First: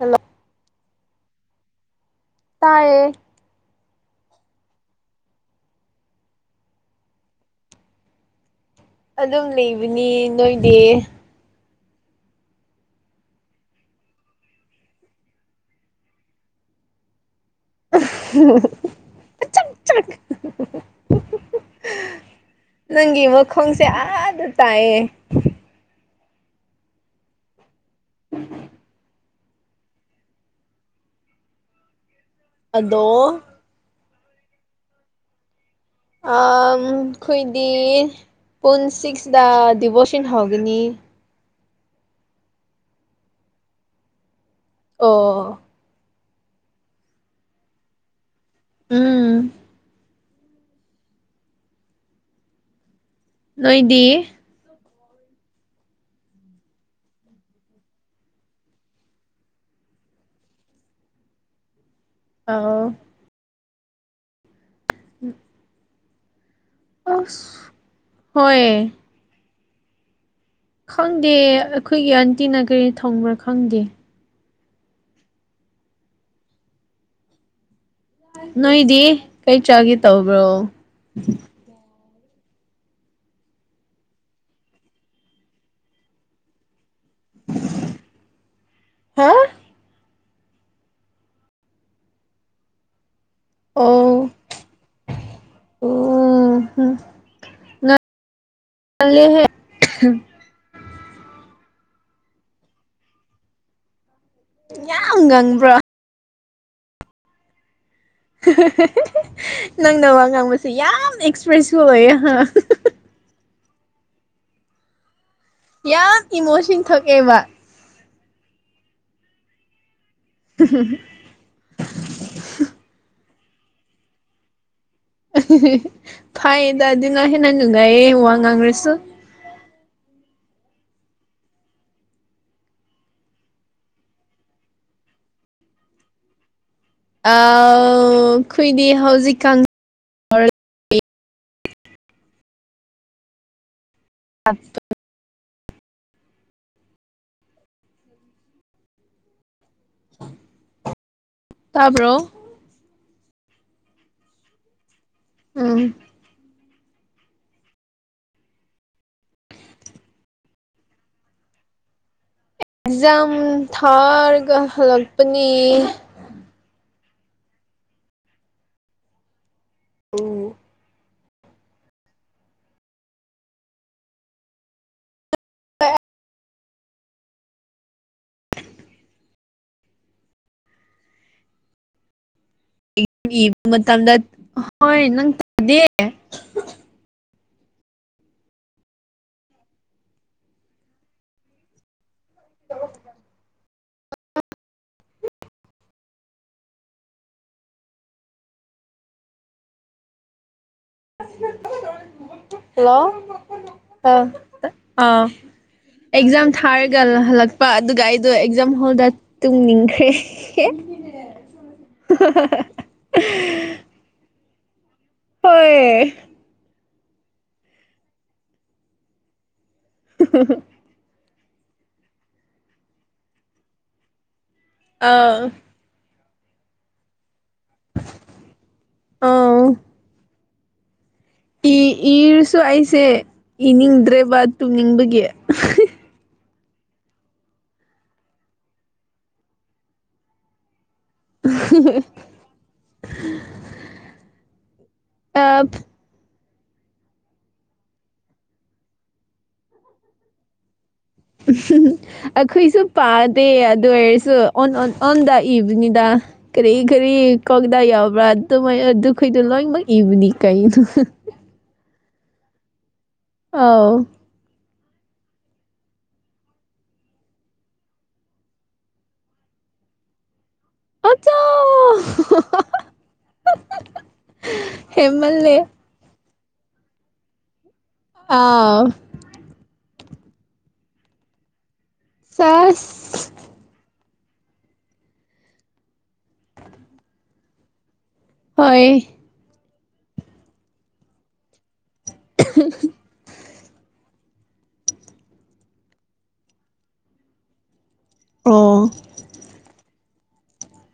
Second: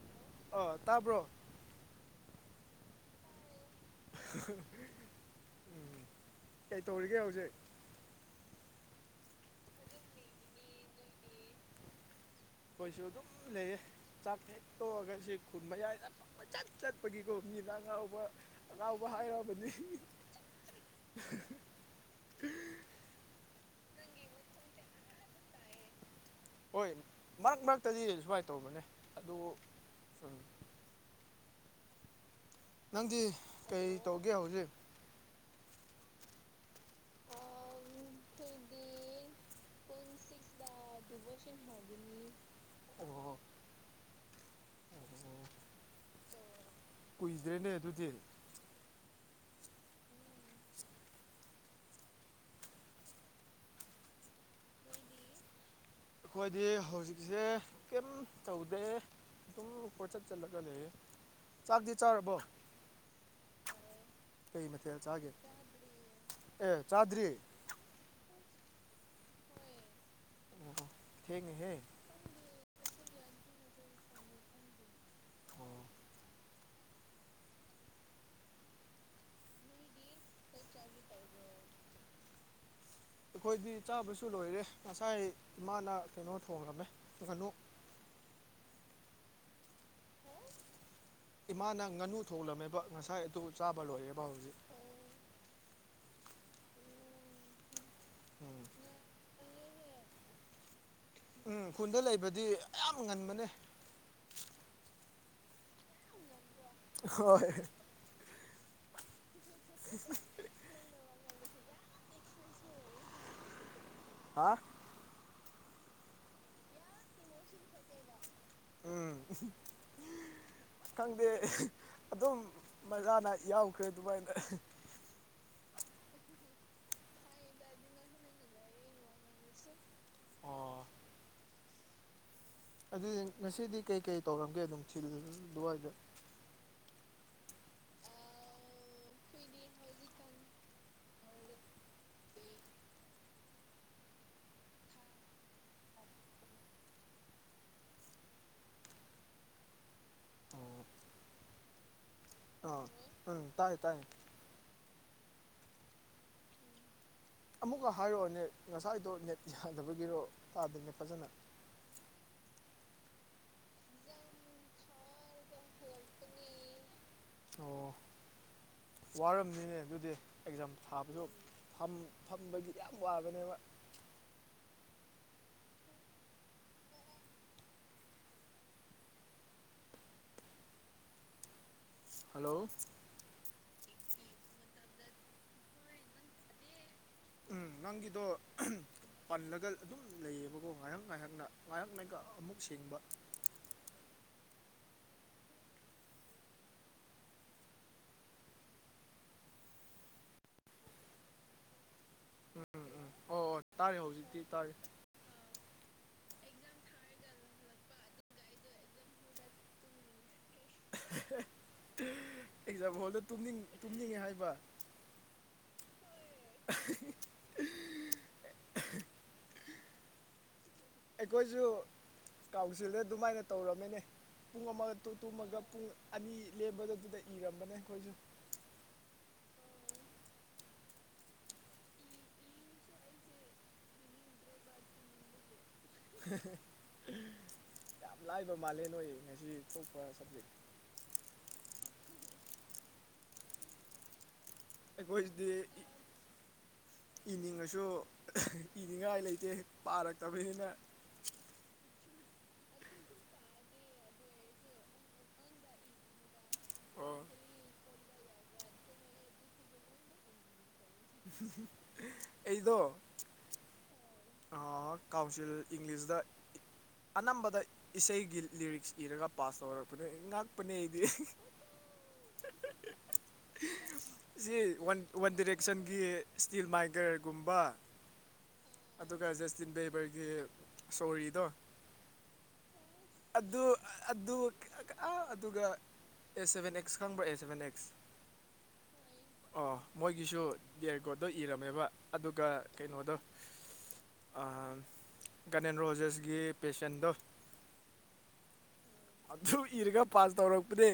hello ꯑꯥ ꯇꯥꯕ꯭ꯔꯣ ꯇꯥꯌꯦꯦ ꯎꯝ ꯀꯩ ꯇꯧꯔꯤꯒꯦ ꯍꯧꯖꯤꯛ ꯑꯗꯨꯝ ꯂꯩꯕꯅꯤ ꯅꯣꯏꯗꯤ ꯑꯩꯈꯣꯏꯁꯨ ꯑꯗꯨꯝ ꯂꯩꯌꯦ ꯆꯥꯛ ꯍꯦꯛ ꯇꯣꯛꯑꯒ ꯁꯤ ꯈꯨꯟ ꯃꯌꯥꯏꯗꯠ ꯆꯠꯄꯒꯤꯀꯣ ꯃꯤꯅ ꯑꯉꯥꯎꯕ ꯑꯉꯥꯎꯕ ꯑꯆꯛ ꯍꯥꯏꯔꯕꯅꯤ ꯆꯛ ꯅꯪꯒꯤ ꯃꯈꯣꯡꯁꯦ ꯑꯥꯗ ꯇꯥꯏꯑꯦ ꯍꯣꯏ ꯃꯔꯛ ꯃꯔꯛꯇꯗꯤ ꯁꯨꯃꯥꯏꯅ ꯇꯧꯕꯅꯦ ꯑꯗꯨ ꯎ ꯑꯗꯣ ꯅꯪꯗꯤ ꯀꯩ ꯇꯧꯒꯦ ꯍꯧꯖꯤꯛ ꯑꯩꯈꯣꯏꯗꯤ ꯄꯨꯟ ꯁꯤꯛꯁꯇ ꯗꯤꯕꯣꯔꯁꯟ ꯍꯧꯒꯅꯤ ꯑꯗꯨꯕꯨ ꯕꯤ ꯑꯣ ꯀꯨꯏꯗ꯭ꯔꯦꯅꯦ ꯑꯗꯨꯗꯤ ꯎꯝ ꯅꯣꯏꯗꯤ ꯑꯩꯈꯣꯏꯗꯤ ꯍꯧꯖꯤꯛꯁꯦ ꯀꯔꯤꯝ ꯇꯧꯗꯦ ꯑꯗꯨꯝ ꯀꯣꯏꯆꯠ ꯆꯠꯂꯒ ꯂꯩꯌꯦ ꯆꯥꯛꯇ ꯆꯥꯔꯕꯣ ꯑꯥꯎ ꯀꯩ ꯃꯊꯦꯜ ꯆꯥꯒꯦ ꯑꯦ ꯆꯥꯗ꯭ꯔꯤ ꯑꯁ ꯍꯣꯏ ꯑꯣ ꯈꯪꯗꯦ ꯊꯦꯡꯉꯦꯍꯦ ꯑꯩꯈꯣꯏꯒꯤ ꯑꯟꯇꯤꯅ ꯀꯔꯤ ꯊꯪꯕ꯭ꯔꯥ ꯈꯪꯗꯦ ꯊꯣꯡ ꯅꯣꯏꯗꯤ ꯀꯔꯤ ꯆꯥꯒꯦ ꯇꯧꯕ꯭ꯔꯣ ꯑꯩꯈꯣꯏꯗꯤ ꯆꯥꯕꯁꯨ ꯂꯣꯏꯔꯦ ꯉꯁꯥꯏ ꯏꯃꯥꯅ ꯀꯩꯅꯣ ꯊꯣꯡꯉꯝꯃꯦ ꯀꯅꯨ ꯍꯥ ꯏꯃꯥꯅ ꯉꯥꯅꯨ ꯊꯣꯡꯂꯂꯝꯃꯦꯕ ꯉꯁꯥꯏ ꯑꯗꯨ ꯆꯥꯕ ꯑꯣ ꯂꯣꯏꯑꯦꯕ ꯍꯧꯖꯤꯛ ꯑꯣ ꯎꯝ ꯂꯦ ꯍ ꯎꯝ ꯈꯨꯟꯗ ꯂꯩꯕꯗꯤ ꯌꯥꯝꯌꯥꯝ ꯉꯟꯕꯅꯦ ꯌꯥꯝ ꯉꯪꯕ꯭ꯔꯣ ꯍꯣꯏ ꯍꯣꯏꯣꯏ ꯅꯪꯅ ꯋꯥ ꯉꯥꯡꯕꯁꯦ ꯌꯥꯝ ꯑꯦꯛꯁꯄ꯭ꯔꯦꯁꯤꯐ ꯑꯣꯏ ꯑꯍ ꯍꯥ ꯌꯥꯝ ꯏꯃꯣꯁꯟ ꯊꯣꯛꯑꯦꯕ ꯎꯝ ꯎ ꯈꯪꯗꯦ ꯑꯗꯨꯝ ꯃꯒꯥꯅ ꯌꯥꯎꯈ꯭ꯔꯦ ꯑꯗꯨꯃꯥꯏꯅ ꯐꯩꯌꯦꯗꯗꯤ ꯉꯥꯏꯍꯦ ꯅꯪ ꯅꯨꯡꯒꯥꯏꯌꯦꯦ ꯋꯥ ꯉꯥꯡꯈ꯭ꯔꯁꯨ ꯑꯣ ꯑꯗꯨꯗꯤ ꯉꯁꯤꯗꯤ ꯀꯩꯀꯩ ꯇꯧꯔꯝꯒꯦ ꯑꯗꯨꯝ ꯊꯤꯜ ꯑꯗꯨꯋꯥꯏꯗ ꯑ ꯈꯨꯏꯗꯤ ꯍꯧꯖꯤꯛꯀꯪ ꯑꯁ ꯇꯥꯕ꯭ꯔꯣ ꯑ ꯎꯝ ꯇꯥꯏꯦ ꯇꯥꯏꯌꯦ ꯎꯝ ꯑꯃꯨꯛꯀ ꯍꯥꯏꯔꯛꯑꯣꯅꯦ ꯉꯁꯥꯏꯗꯣ ꯅꯦꯠ ꯌꯥꯗꯕꯒꯤꯔꯣ ꯇꯥꯗꯅꯦ ꯐꯖꯅ ꯑꯦꯛꯖꯥꯝ ꯊꯥꯔꯒ ꯍꯜꯂꯛꯄꯅꯤ ꯑꯣ ꯋꯥꯔꯝꯅꯤꯅꯦ ꯑꯗꯨꯗꯤ ꯑꯦꯛꯖꯥꯝ ꯊꯥꯕꯁꯨ ꯐꯝꯕꯒꯤꯗꯤ ꯌꯥꯝ ꯋꯥꯕꯅꯦꯕ ꯍ ꯍꯜꯂꯣ ꯏꯕ ꯃꯇꯝꯗ ꯍꯣꯏ ꯅꯪ ꯇꯗꯦ ꯅꯪꯒꯤꯗꯣ ꯄꯜꯂꯒ ꯑꯗꯨꯝ ꯂꯩꯌꯦꯕꯀꯣ ꯉꯥꯏꯍꯥꯛ ꯉꯥꯏꯍꯥꯛꯅ ꯉꯥꯏꯍꯥꯛ ꯉꯥꯏꯍꯥꯛ ꯑꯃꯨꯛ ꯁꯦꯡꯕ ꯎꯝ ꯍꯜꯂꯣ ꯎꯝ ꯑꯣ ꯑꯣ ꯇꯥꯔꯦ ꯑ ꯍꯧꯖꯤꯛꯇꯤ ꯇꯥꯔꯦ ꯑꯥ ꯑꯦꯛꯖꯥꯝ ꯊꯥꯔꯒ ꯍꯜꯂꯛꯄ ꯑꯗꯨꯒ ꯑꯩꯗꯣ ꯑꯦꯛꯖꯥꯝ ꯍꯣꯜꯗ ꯇꯨꯡꯅꯤꯡꯈ꯭ꯔꯦ ꯍꯦ ꯑꯦꯛꯖꯥꯝ ꯍꯣꯜꯗ ꯇꯨꯝꯅꯤꯡꯉꯦ ꯍꯥꯏꯕ ꯍꯣꯏ [unintelligible] [unintelligible] ꯑꯩꯈꯣꯏꯁꯨ ꯀꯥꯎꯟꯁꯤꯜ ꯑꯗꯨꯃꯥꯏꯅ ꯇꯧꯔꯝꯃꯤꯅꯦ ꯄꯨꯡ ꯑꯃꯒ ꯑꯥ ꯇꯨꯝꯃꯒ ꯄꯨꯡ ꯑꯅꯤ ꯂꯦꯝꯕꯗꯨꯗ ꯏꯔꯝꯕꯅꯦ ꯑꯩꯈꯣꯏꯁꯨ ꯑꯥꯎ ꯏ ꯏꯔꯁꯨ ꯑꯩꯁꯦ ꯏꯅꯤꯡꯗ꯭ꯔꯦꯕ ꯇꯨꯝꯅꯤꯡꯕꯒꯤ ꯌꯥꯝ ꯂꯥꯏꯕ ꯃꯥꯜꯂꯦ ꯅꯣꯢ ꯉꯁꯤ ꯊꯣꯛꯄ ꯁꯕꯖꯦꯛ ꯍ ꯑꯩꯈꯣꯏꯗꯤ ꯏꯅꯤꯡꯉꯁꯨ ꯏꯅꯤꯡꯉꯥꯏ ꯂꯩꯇꯦ ꯄꯥꯔꯛꯇꯕꯅꯤꯅ ꯎ ꯑꯩꯈꯣꯏꯁꯨ ꯄꯥꯗꯦ ꯑꯗꯨ ꯑꯣꯏꯔꯁꯨ ꯑꯣꯟ ꯗ ꯏꯕꯅꯤꯗ ꯀꯔꯤ ꯀꯔꯤ ꯑꯣ ꯀꯧꯗꯥ ꯌꯥꯎꯕ꯭ꯔꯥ ꯑꯗꯨꯃꯥꯏꯅ ꯑꯗꯨ ꯈꯩꯗꯣ ꯂꯣꯏꯅꯃꯛ ꯏꯕꯅꯤ ꯀꯩꯅꯩꯅꯣ ꯑꯩꯗꯣ ꯑꯥꯎ ꯑꯥ ꯀꯥꯎꯟꯁꯤꯜ ꯏꯪꯂꯤꯁꯗ ꯑꯅꯝꯕꯗ ꯏꯁꯩꯒꯤ ꯂꯤꯔꯤꯛꯁ ꯏꯔꯒ ꯄꯥꯁ ꯇꯧꯔꯛꯄꯅꯤ ꯉꯥꯏꯍꯥꯛ ꯄꯅꯦꯗꯤ ꯑꯆꯥ [unintelligible] ꯁꯤ ꯋꯥꯟ ꯋꯥꯟ ꯍꯦꯃꯜꯂꯦ ꯗꯤꯔꯦꯛꯁꯟꯒꯤ ꯏꯁꯇꯤꯜ ꯃꯥꯏ ꯒ꯭ꯔꯜꯒꯨꯝꯕ ꯑꯥ ꯑꯗꯨꯒ ꯖꯁꯇꯤꯟ ꯕꯦꯕꯔꯒꯤ ꯁꯣꯔꯤꯗꯣ ꯆꯁ ꯑꯗꯨ ꯑꯗꯨ ꯑꯥ ꯑꯗꯨꯒ ꯑꯦ ꯁꯚꯦꯟ ꯑꯦꯛꯁ ꯈꯪꯕ꯭ꯔꯥ ꯑꯦ ꯁꯚꯦꯟ ꯑꯦꯛꯁ ꯍꯣꯏ ꯑꯣ ꯃꯣꯏꯒꯤꯁꯨ ꯌꯥꯔꯒꯣꯗꯣ ꯏꯔꯝꯃꯦꯕ ꯑꯗꯨꯒ ꯀꯩꯅꯣꯗꯣ ꯒꯅꯦꯟ ꯔꯣꯖꯦꯁꯒꯤ ꯄꯦꯁꯦꯟꯗꯣ ꯑꯣ ꯑꯗꯨ ꯏꯔꯒ ꯄꯥꯁ ꯇꯧꯔꯛꯄꯅꯦ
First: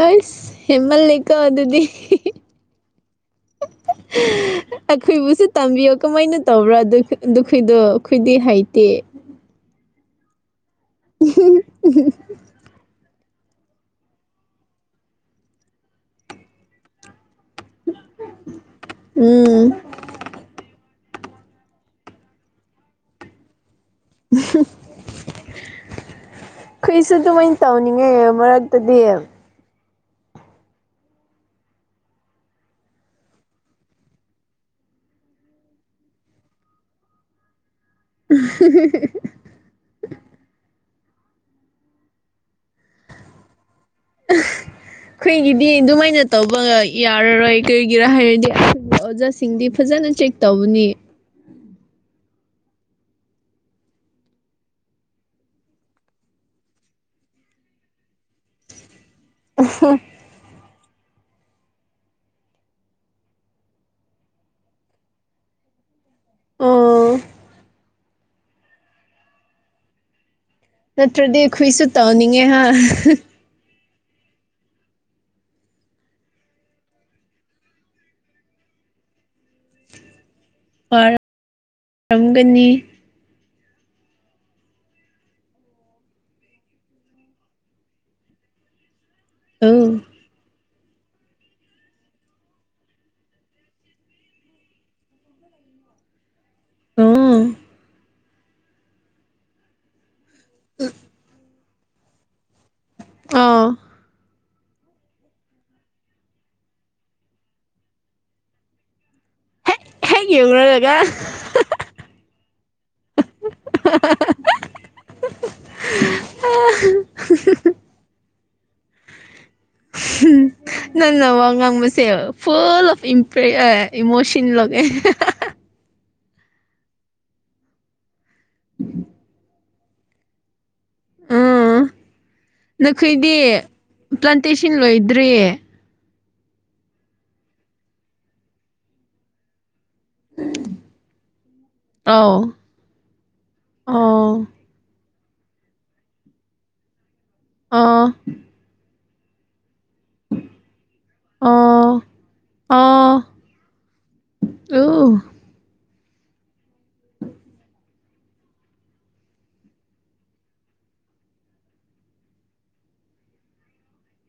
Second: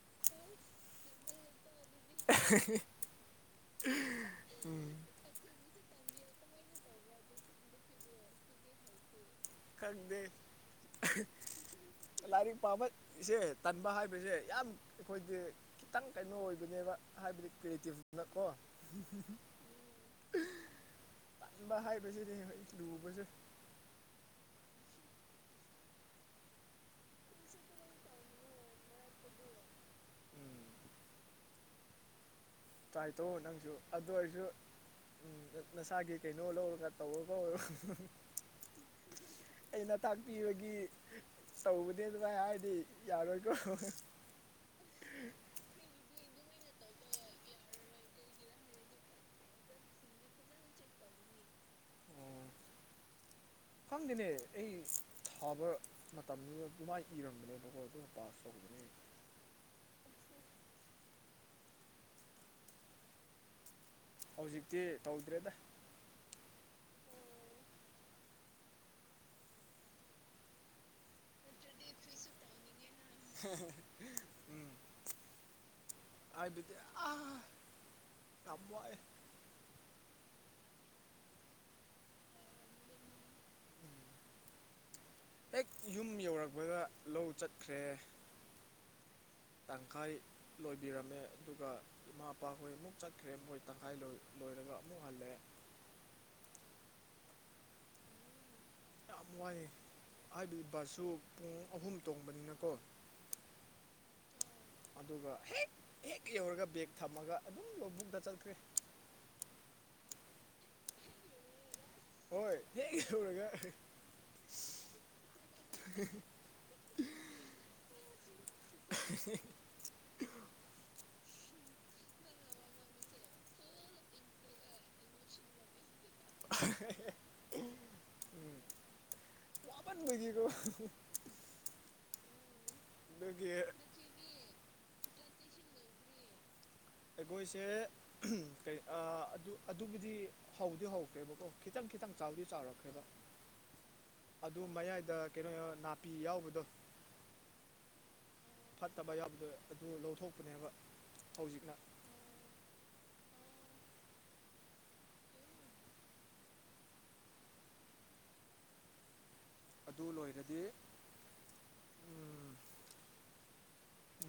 ꯑꯣꯏꯁ ꯍꯦꯃꯜꯂꯩꯀꯣ ꯑꯗꯨꯗꯤ [unintelligible] ꯈꯣꯏꯕꯨꯁꯨ ꯇꯝꯕꯤꯌꯣ ꯀꯃꯥꯏꯅ ꯇꯧꯕ꯭ꯔꯥ ꯑꯗꯨ ꯑꯗꯨ ꯈꯣꯏꯗꯣ ꯈꯣꯏꯗꯤ ꯍꯩꯇꯦ ꯈꯪꯗꯦ ꯂꯥꯢꯔꯤꯛ ꯄꯥꯕ ꯏꯆꯦ ꯇꯟꯕ ꯍꯥꯏꯕꯁꯦ ꯌꯥꯝ ꯑꯩꯈꯣꯏꯗꯤ ꯈꯤꯇꯪ ꯀꯩꯅꯣ ꯑꯣꯏꯕꯅꯦꯕ ꯍꯥꯏꯕꯗꯤ ꯀ꯭ꯔꯤꯌꯦꯇꯤꯞꯅꯀꯣ ꯎꯝ ꯇꯟꯕ ꯍꯥꯏꯕꯁꯤꯅꯦ ꯂꯨꯕꯁꯦ [unintelligible] ꯑꯩꯈꯣꯏꯁꯨ ꯑꯗꯨꯃꯥꯏꯅ ꯇꯧꯅꯤꯡꯉꯦ ꯃꯔꯛꯇꯗꯤ ꯎꯝ ꯇ꯭ꯔꯥꯏ ꯇꯧꯑꯣ ꯅꯪꯁꯨ ꯑꯗꯨ ꯑꯣꯏꯔꯁꯨ ꯅꯁꯥꯒꯤ ꯀꯩꯅꯣ ꯂꯧꯔꯒ ꯇꯧꯔꯣꯀꯣ [unintelligible] ꯑꯩꯅ ꯇꯥꯛꯄꯤꯕꯒꯤ ꯇꯧꯕꯅꯦꯗꯅ ꯍꯥꯏꯔꯗꯤ ꯌꯥꯔꯣꯏꯀꯣ [inaudible] ꯑꯩꯈꯣꯏꯒꯤꯗꯤ ꯑꯗꯨꯃꯥꯏꯅ ꯇꯧꯕ ꯌꯥꯔꯔꯣꯏ ꯀꯔꯤꯒꯤꯔꯥ ꯍꯥꯏꯔꯗꯤ ꯑꯣꯖꯥꯁꯤꯡꯗꯤ ꯐꯖꯅ ꯆꯦꯛ ꯇꯧꯕꯅꯤ ꯈꯪꯗꯦꯅꯦ ꯑꯩ ꯊꯥꯕ ꯃꯇꯝꯗꯨꯗ ꯑꯗꯨꯃꯥꯏꯅ ꯏꯔꯝꯕꯅꯦ ꯕꯀꯣ ꯑꯗꯨꯝ ꯄꯥꯁ ꯇꯧꯕꯅꯦ [unintelligible] ꯍꯧꯖꯤꯛꯇꯤ ꯇꯧꯗ꯭ꯔꯦꯗ ꯑꯣ ꯅꯠꯇ꯭ꯔꯗꯤ ꯑꯩꯈꯣꯏꯁꯨ ꯇꯣꯅꯤꯡꯉꯦ ꯍꯥ ꯎꯝ ꯑꯗꯨꯗꯤ ꯑꯥ ꯌꯥꯝ ꯋꯥꯢ ꯋꯥꯔꯝꯒꯅꯤ ꯍꯦꯛ ꯌꯨꯝ ꯌꯧꯔꯛꯄꯗ ꯂꯧ ꯆꯠꯈ꯭ꯔꯦ ꯑꯧ ꯇꯪꯈꯥꯏ ꯂꯣꯏꯕꯤꯔꯝꯃꯦ ꯑꯗꯨꯒ ꯏꯃꯥ ꯏꯄꯥꯈꯣꯏ ꯑꯃꯨꯛ ꯆꯠꯈ꯭ꯔꯦ ꯃꯣꯏ ꯇꯪꯈꯥꯏ ꯂꯣꯏꯔꯒ ꯑꯃꯨꯛ ꯍꯜꯂꯦ [unintelligible] ꯌꯥꯝ ꯋꯥꯏꯌꯦ ꯍꯥꯏꯕꯗꯤ ꯕꯥꯁꯁꯨ ꯄꯨꯡ ꯑꯍꯨꯝ ꯇꯣꯡꯕꯅꯤꯅꯀꯣ ꯑꯥ ꯑꯗꯨꯒ ꯍꯦꯛ ꯍꯦꯛ ꯌꯧꯔꯒ ꯕꯦꯒ ꯊꯝꯃꯒ ꯑꯗꯨꯝ ꯂꯧꯕꯨꯛꯇ ꯆꯠꯈ꯭ꯔꯦ ꯍꯦꯛ ꯍꯦꯛ ꯌꯧꯔꯂꯒ ꯍꯣꯏ ꯍꯦꯛ ꯌꯧꯔꯒ [unintelligible] [unintelligible] [unintelligible] [unintelligible] ꯅꯪꯅ ꯋꯥ ꯉꯥꯡꯕꯁꯦ ꯐꯨꯜ ꯑꯣꯐ ꯢꯝꯄ꯭ꯔꯦ ꯏꯃꯣꯁꯟ ꯂꯧꯋꯦ [unintelligible] ꯎꯝ [inaudible] ꯋꯥꯃꯟꯕꯒꯤꯀꯣ ꯎꯝ ꯅꯈꯣꯏꯗꯤ ꯑꯗꯨꯒꯤ ꯄ꯭ꯂꯥꯟꯇꯦꯁꯟ ꯂꯣꯏꯗ꯭ꯔꯤ ꯑꯩꯈꯣꯏꯁꯦ ꯀꯩ ꯑꯗꯨ ꯑꯗꯨꯕꯨꯗꯤ ꯍꯧꯗꯤ ꯍꯧꯈ꯭ꯔꯦꯕꯀꯣ ꯈꯤꯇꯪ ꯈꯤꯇꯪ ꯆꯥꯎꯗꯤ ꯑꯧ ꯆꯥꯎꯔꯛꯈ꯭ꯔꯦꯕ ꯑꯣ ꯑꯗꯨ ꯃꯌꯥꯏꯗ ꯀꯩꯅꯣ ꯅꯥꯄꯤ ꯌꯥꯎꯕꯗꯣ ꯑꯥ ꯐꯠꯇꯕ ꯌꯥꯎꯕꯗꯣ ꯑꯗꯨ ꯂꯧꯊꯣꯛꯄꯅꯦꯕ ꯍꯧꯖꯤꯛꯅ ꯑꯣ ꯑꯣ ꯑꯣ [inaudible] ꯑꯗꯨ ꯂꯣꯏꯔꯗꯤ ꯎꯝ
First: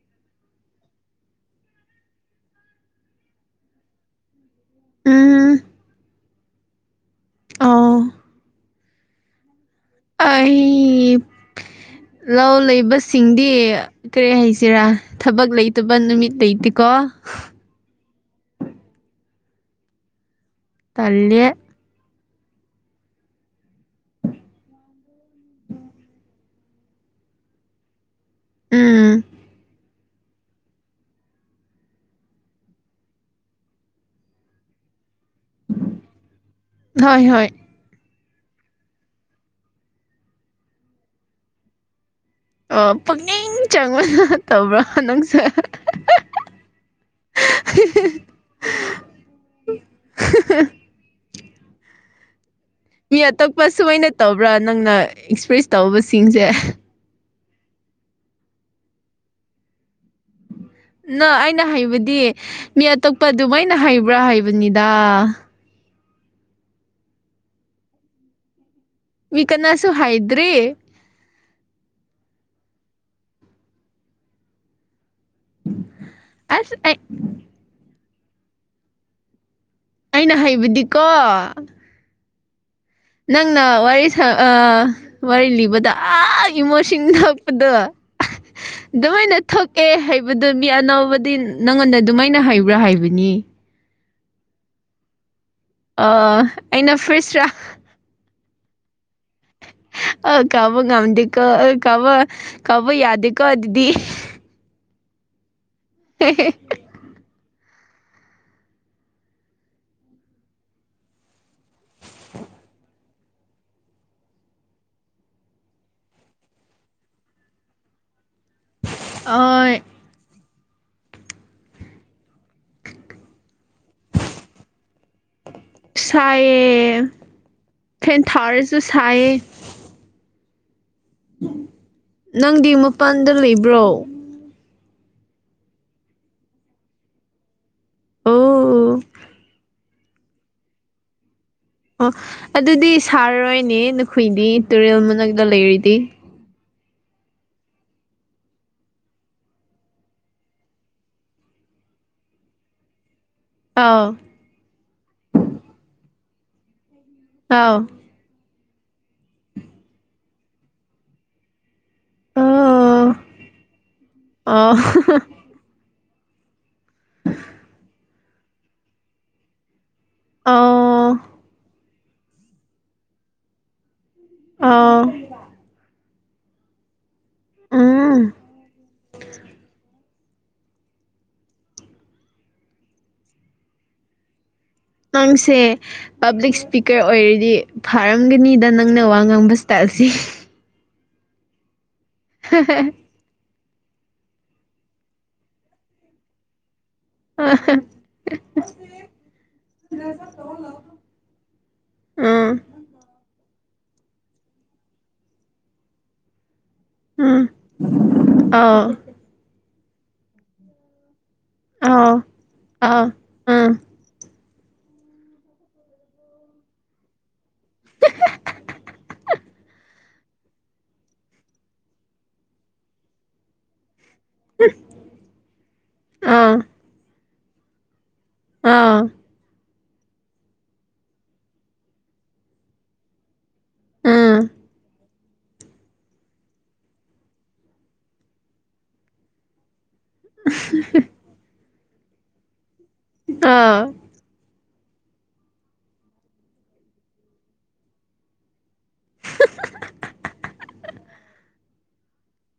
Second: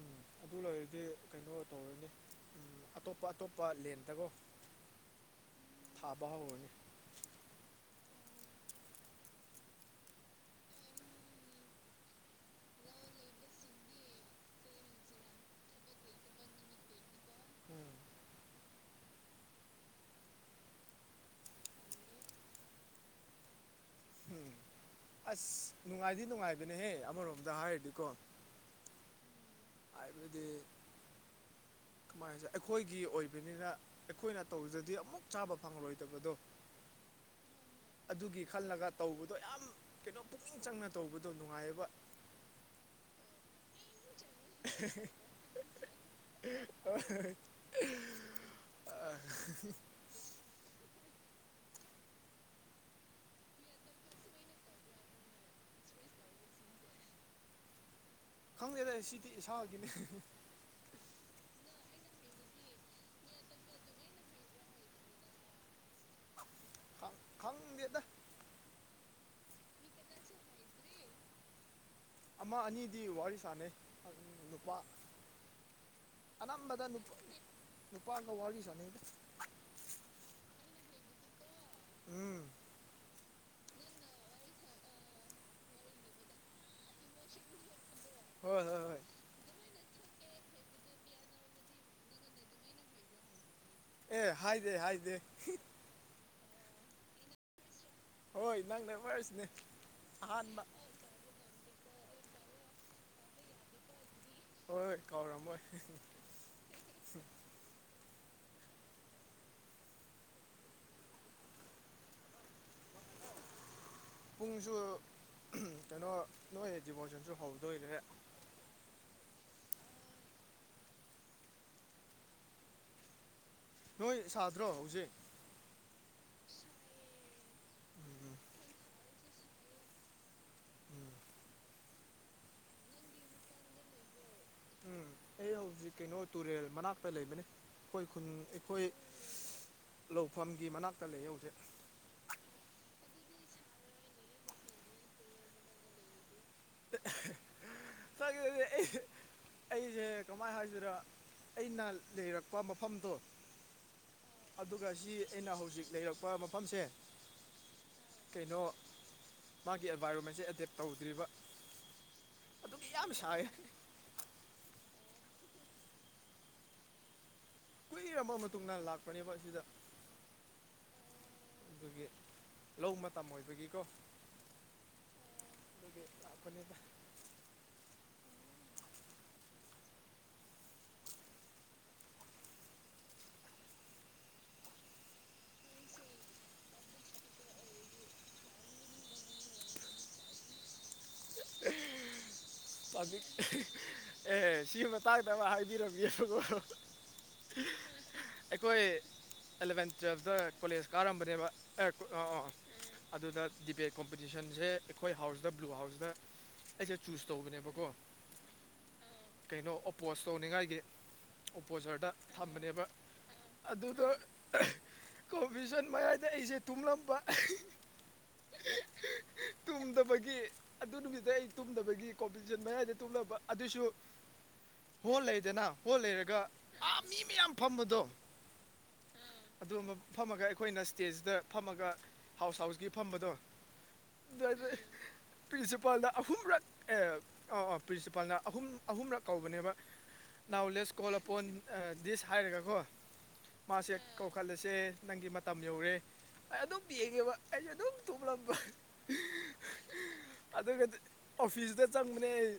ꯎꯝ ꯑꯗꯨ ꯂꯣꯏꯔꯗꯤ ꯀꯩꯅꯣ ꯇꯧꯔꯅꯤ ꯑꯇꯣꯞꯄ ꯑꯇꯣꯞꯄ ꯂꯦꯟꯗꯒꯣ ꯎꯝ ꯑꯕ ꯍꯧꯔꯅꯤ ꯑꯣ ꯑꯩ ꯂꯧ ꯂꯩꯕꯁꯤꯡꯗꯤ ꯀꯔꯤ ꯍꯥꯏꯁꯤꯔꯥ ꯊꯕꯛ ꯂꯩꯇꯕ ꯅꯨꯃꯤꯠ ꯂꯩꯇꯦꯀꯣ ꯎꯝ ꯇꯜꯂꯦ ꯎꯝ ꯑꯁ ꯅꯨꯡꯉꯥꯏꯗꯤ ꯅꯨꯡꯉꯥꯏ ꯕꯅꯦꯍꯦ ꯑꯃꯔꯣꯝꯗ ꯍꯥꯏꯔꯗꯤꯀꯣ ꯎꯝ ꯍꯥꯏꯕꯗꯤ ꯀꯃꯥꯏ ꯍꯥꯢꯁꯤꯔ ꯑꯩꯈꯣꯏꯒꯤ ꯑꯣꯏꯕꯅꯤꯅ ꯑꯩꯈꯣꯏꯅ ꯇꯧꯖꯗꯤ ꯑꯃꯨꯛ ꯆꯥꯕ ꯐꯪꯂꯣꯏꯗꯕꯗꯣ ꯍꯣꯏ ꯍꯣꯏ ꯑꯗꯨꯒꯤ ꯈꯜꯂꯒ ꯇꯧꯕꯗꯣ ꯌꯥꯝ ꯀꯩꯅꯣ ꯄꯨꯛꯅꯤꯡ ꯆꯪꯅ ꯇꯧꯕꯗꯣ ꯅꯨꯡꯉꯥꯏꯕ ꯑꯣ ꯄꯨꯛꯅꯤꯡ ꯆꯪꯅ [unintelligible] [unintelligible] ꯃꯤ ꯑꯇꯛꯄ ꯁꯨꯃꯥꯏꯅ ꯇꯧꯕ꯭ꯔꯥ ꯅꯪꯅ ꯑꯦꯛꯁꯄ꯭ꯔꯦꯁ ꯇꯧꯕꯁꯤꯡꯁꯦ ꯈꯪꯗꯦꯗ ꯁꯤꯗꯤ ꯏꯁꯥꯒꯤꯅꯤ ꯅꯣ ꯑꯩꯅ ꯍꯩꯕꯗꯤ ꯃꯤ ꯑꯇꯣꯞꯄ ꯑꯗꯨꯃꯥꯏꯅ ꯍꯥꯢꯕ꯭ꯔꯥ ꯍꯥꯏꯕꯅꯤꯗ ꯈꯪꯗꯦꯗ ꯃꯤ ꯀꯅꯥꯁꯨ ꯍꯥꯢꯗ꯭ꯔꯤ ꯑꯃ ꯑꯅꯤꯗꯤ ꯋꯥꯔꯤ ꯁꯥꯟꯅꯩ ꯅꯨꯄꯥ ꯑꯁ ꯑꯅꯝꯕꯗ ꯑꯩ ꯅꯨꯄꯥ ꯅꯨꯄꯥꯒ ꯋꯥꯔꯤ ꯁꯥꯟꯅꯩꯗ ꯑꯩꯅ ꯍꯩꯕꯗꯤꯀꯣ ꯎꯝ ꯅꯪꯅ ꯋꯥꯔꯤ ꯁꯥ ꯋꯥꯔꯤ ꯂꯤꯕꯗ ꯑꯥ ꯏꯃꯣꯁꯟ ꯅꯞꯄꯗꯣ ꯍꯣꯏ ꯍꯣꯏ ꯍꯣꯏ ꯗꯨꯃꯥꯢꯅ ꯊꯣꯛꯛꯑꯦ ꯍꯥꯏꯕꯗꯣ ꯃꯤ ꯑꯅꯧꯕꯗꯤ ꯅꯪꯉꯣꯟꯗ ꯑꯗꯨꯃꯥꯏꯅ ꯍꯩꯕ꯭ꯔꯥ ꯍꯥꯏꯕꯅꯤ ꯑꯦ ꯍꯥꯏꯗꯦ ꯍꯥꯏꯗꯦ ꯑꯩꯅ ꯐ꯭ꯔꯤꯁ ꯔ ꯍꯣꯏ ꯅꯪꯅꯦ ꯋꯥꯔꯤꯔꯁꯤꯅꯦ ꯑ ꯀꯕ ꯉꯝꯗꯀꯣ ꯑ ꯀꯕ ꯀꯕ ꯌꯥꯗꯀꯣ ꯑꯗꯨꯤꯗꯤ ꯍꯣꯏ ꯍꯣꯏ ꯀꯥꯎꯔꯝꯃꯣꯏ ꯍ ꯄꯨꯡꯁꯨ ꯀꯩꯅꯣ ꯅꯣꯏ ꯗꯤꯚꯣꯔꯁꯟꯁꯨ ꯍꯧꯗꯣꯏꯔꯦ ꯑ ꯅꯣꯏ ꯁꯥꯗ꯭ꯔꯣ ꯍꯧꯖꯤꯛ ꯄꯤꯁꯥꯏꯌꯦ ꯄꯦꯟ ꯎꯝ ꯊꯔꯖꯨ ꯁꯥꯏꯌꯦ ꯎꯝ ꯅꯪꯗꯤ ꯃꯄꯥꯟꯗ ꯂꯩꯕ꯭ꯔꯣ ꯎꯝ ꯑꯩ ꯍꯧꯖꯤꯛ ꯀꯩꯅꯣ ꯇꯨꯔꯦꯜ ꯃꯅꯥꯛꯇ ꯂꯩꯕꯅꯤ ꯑꯩꯈꯣꯏ ꯈꯨꯟ ꯑꯩꯈꯣꯏ ꯑꯣ ꯂꯧꯐꯝꯒꯤ ꯃꯅꯥꯛꯇ ꯂꯩ ꯍꯧꯖꯤꯛ ꯑꯣ ꯑꯗꯨꯗꯤ ꯁꯥꯔꯔꯣꯏꯅꯦ ꯅꯈꯣꯏꯗꯤ ꯇꯨꯔꯦꯜ ꯃꯅꯥꯛꯇ ꯂꯩꯔꯤꯗꯤ [unintelligible] ꯑꯩꯁꯦ ꯀꯃꯥꯏꯅ ꯍꯥꯏꯁꯤꯗ ꯑꯩꯅ ꯂꯩꯔꯛꯄ ꯃꯐꯝꯗꯣ ꯑꯥ ꯑꯗꯨꯒ ꯁꯤ ꯑꯩꯅ ꯍꯧꯖꯤꯛ ꯂꯩꯔꯛꯄ ꯃꯐꯝꯁꯦ ꯑꯥꯎ ꯀꯩꯅꯣ ꯃꯥꯒꯤ ꯑꯦꯟꯚꯥꯏꯔꯣꯟꯃꯦꯟꯁꯦ ꯑꯦꯗꯦꯞ ꯇꯧꯗ꯭ꯔꯤꯕ ꯑꯗꯨꯗꯤ ꯌꯥꯝ ꯁꯥꯏ ꯑ ꯊꯤꯔꯕ ꯃꯇꯨꯡꯗ ꯂꯥꯛꯄꯅꯦꯕ ꯑꯁꯤꯗ ꯑꯥ ꯑꯗꯨꯒꯤ ꯂꯧ ꯃꯇꯝ ꯑꯣꯏꯕꯒꯤꯀꯣ ꯑꯥ [unintelligible] ꯑꯝ ꯅꯪꯁꯦ ꯄꯥꯕ꯭ꯂꯤꯛ ꯏꯁꯄꯤꯀꯔ ꯑꯣꯏꯔꯗꯤ ꯐꯥꯔꯝꯒꯅꯤꯗ ꯅꯪꯅ ꯋꯥ ꯉꯥꯡꯕ ꯁ꯭ꯇꯥꯏꯜꯁꯤ [unintelligible] ꯄꯕꯤ ꯑꯦ ꯁꯤ ꯃꯇꯥꯡꯗ ꯑꯃ ꯍꯥꯏꯕꯤꯔꯝꯒꯦꯕꯀꯣ ꯎꯝ ꯑꯩꯈꯣꯏ ꯑꯦꯂꯚꯦꯟ ꯇꯨꯋꯦꯜꯞꯇ ꯀꯣꯂꯦꯖ ꯀꯥꯔꯝꯕꯅꯦꯕ ꯎꯝ ꯑꯗꯨꯗ ꯗꯤꯕꯦꯠ ꯀꯣꯝꯄꯤꯇꯤꯁꯟꯁꯦ ꯑꯩꯈꯣꯏ ꯍꯥꯎꯁꯇ ꯕ꯭ꯂꯨ ꯍꯥꯎꯁꯇ ꯑꯩꯁꯦ ꯆꯨꯁ ꯎꯝ ꯇꯧꯕꯅꯦꯕꯀꯣ ꯑꯥꯎ ꯀꯩꯅꯣ ꯑꯣꯄꯣꯁ ꯇꯧꯅꯤꯡꯉꯥꯏꯒꯤ ꯑꯣꯄꯣꯖꯥꯔꯗ ꯑꯥꯎ ꯊꯝꯕꯅꯦꯕ ꯑꯥꯎ ꯎꯝ ꯑꯗꯨꯗ ꯑ ꯀꯣꯄꯤꯖꯟ ꯃꯌꯥꯏꯗ ꯑꯩꯁꯦ ꯇꯨꯝꯂꯝꯕ ꯇꯨꯝꯗꯕꯒꯤ ꯑꯗꯨ ꯅꯨꯃꯤꯠꯇ ꯑꯩ ꯇꯨꯝꯗꯕꯒꯤ ꯀꯣꯄꯤꯖꯟ ꯃꯌꯥꯏꯗ ꯇꯨꯝꯂꯝꯕ ꯑꯗꯨꯁꯨ ꯍꯣꯜ ꯂꯩꯗꯅ ꯍꯣꯜ ꯂꯩꯔꯒ ꯑꯥ ꯑ ꯃꯤ ꯃꯌꯥꯝ ꯐꯝꯕꯗꯣ ꯑꯥ ꯑꯗꯨ ꯐꯝꯃꯒ ꯑꯩꯈꯣꯏꯅ ꯏꯁ꯭ꯇꯦꯖꯗ ꯐꯝꯃꯒ ꯍꯥꯎꯁ ꯍꯥꯎꯁꯀꯤ ꯐꯝꯕꯗꯣ ꯎꯝ ꯑꯗꯨ ꯄ꯭ꯔꯤꯟꯁꯤꯄꯥꯜꯅ ꯑꯍꯨꯝꯔꯛ ꯑꯦ ꯑꯣ ꯑꯣ ꯄ꯭ꯔꯤꯟꯁꯤꯄꯥꯜꯅ ꯑꯍꯨꯝ ꯑꯍꯨꯝꯔꯛ ꯀꯧꯕꯅꯦꯕ ꯅꯥꯎ ꯂꯦꯁ ꯀꯣꯜ ꯑꯄꯣꯟ ꯗꯤꯁ ꯍꯥꯏꯔꯒꯀꯣ ꯑꯥ ꯃꯥꯁꯦ ꯀꯧꯈꯠꯂꯁꯦ ꯅꯪꯒꯤ ꯃꯇꯝ ꯌꯧꯔꯦ ꯑꯩ ꯑꯗꯨꯝ ꯌꯦꯡꯉꯦꯕ ꯑꯩꯁꯦ ꯑꯗꯨꯝ ꯇꯨꯝꯂꯝꯕ ꯑꯗꯨꯒꯗꯤ ꯑꯣꯐꯤꯁꯇ ꯆꯪꯕꯅꯦ ꯑꯩ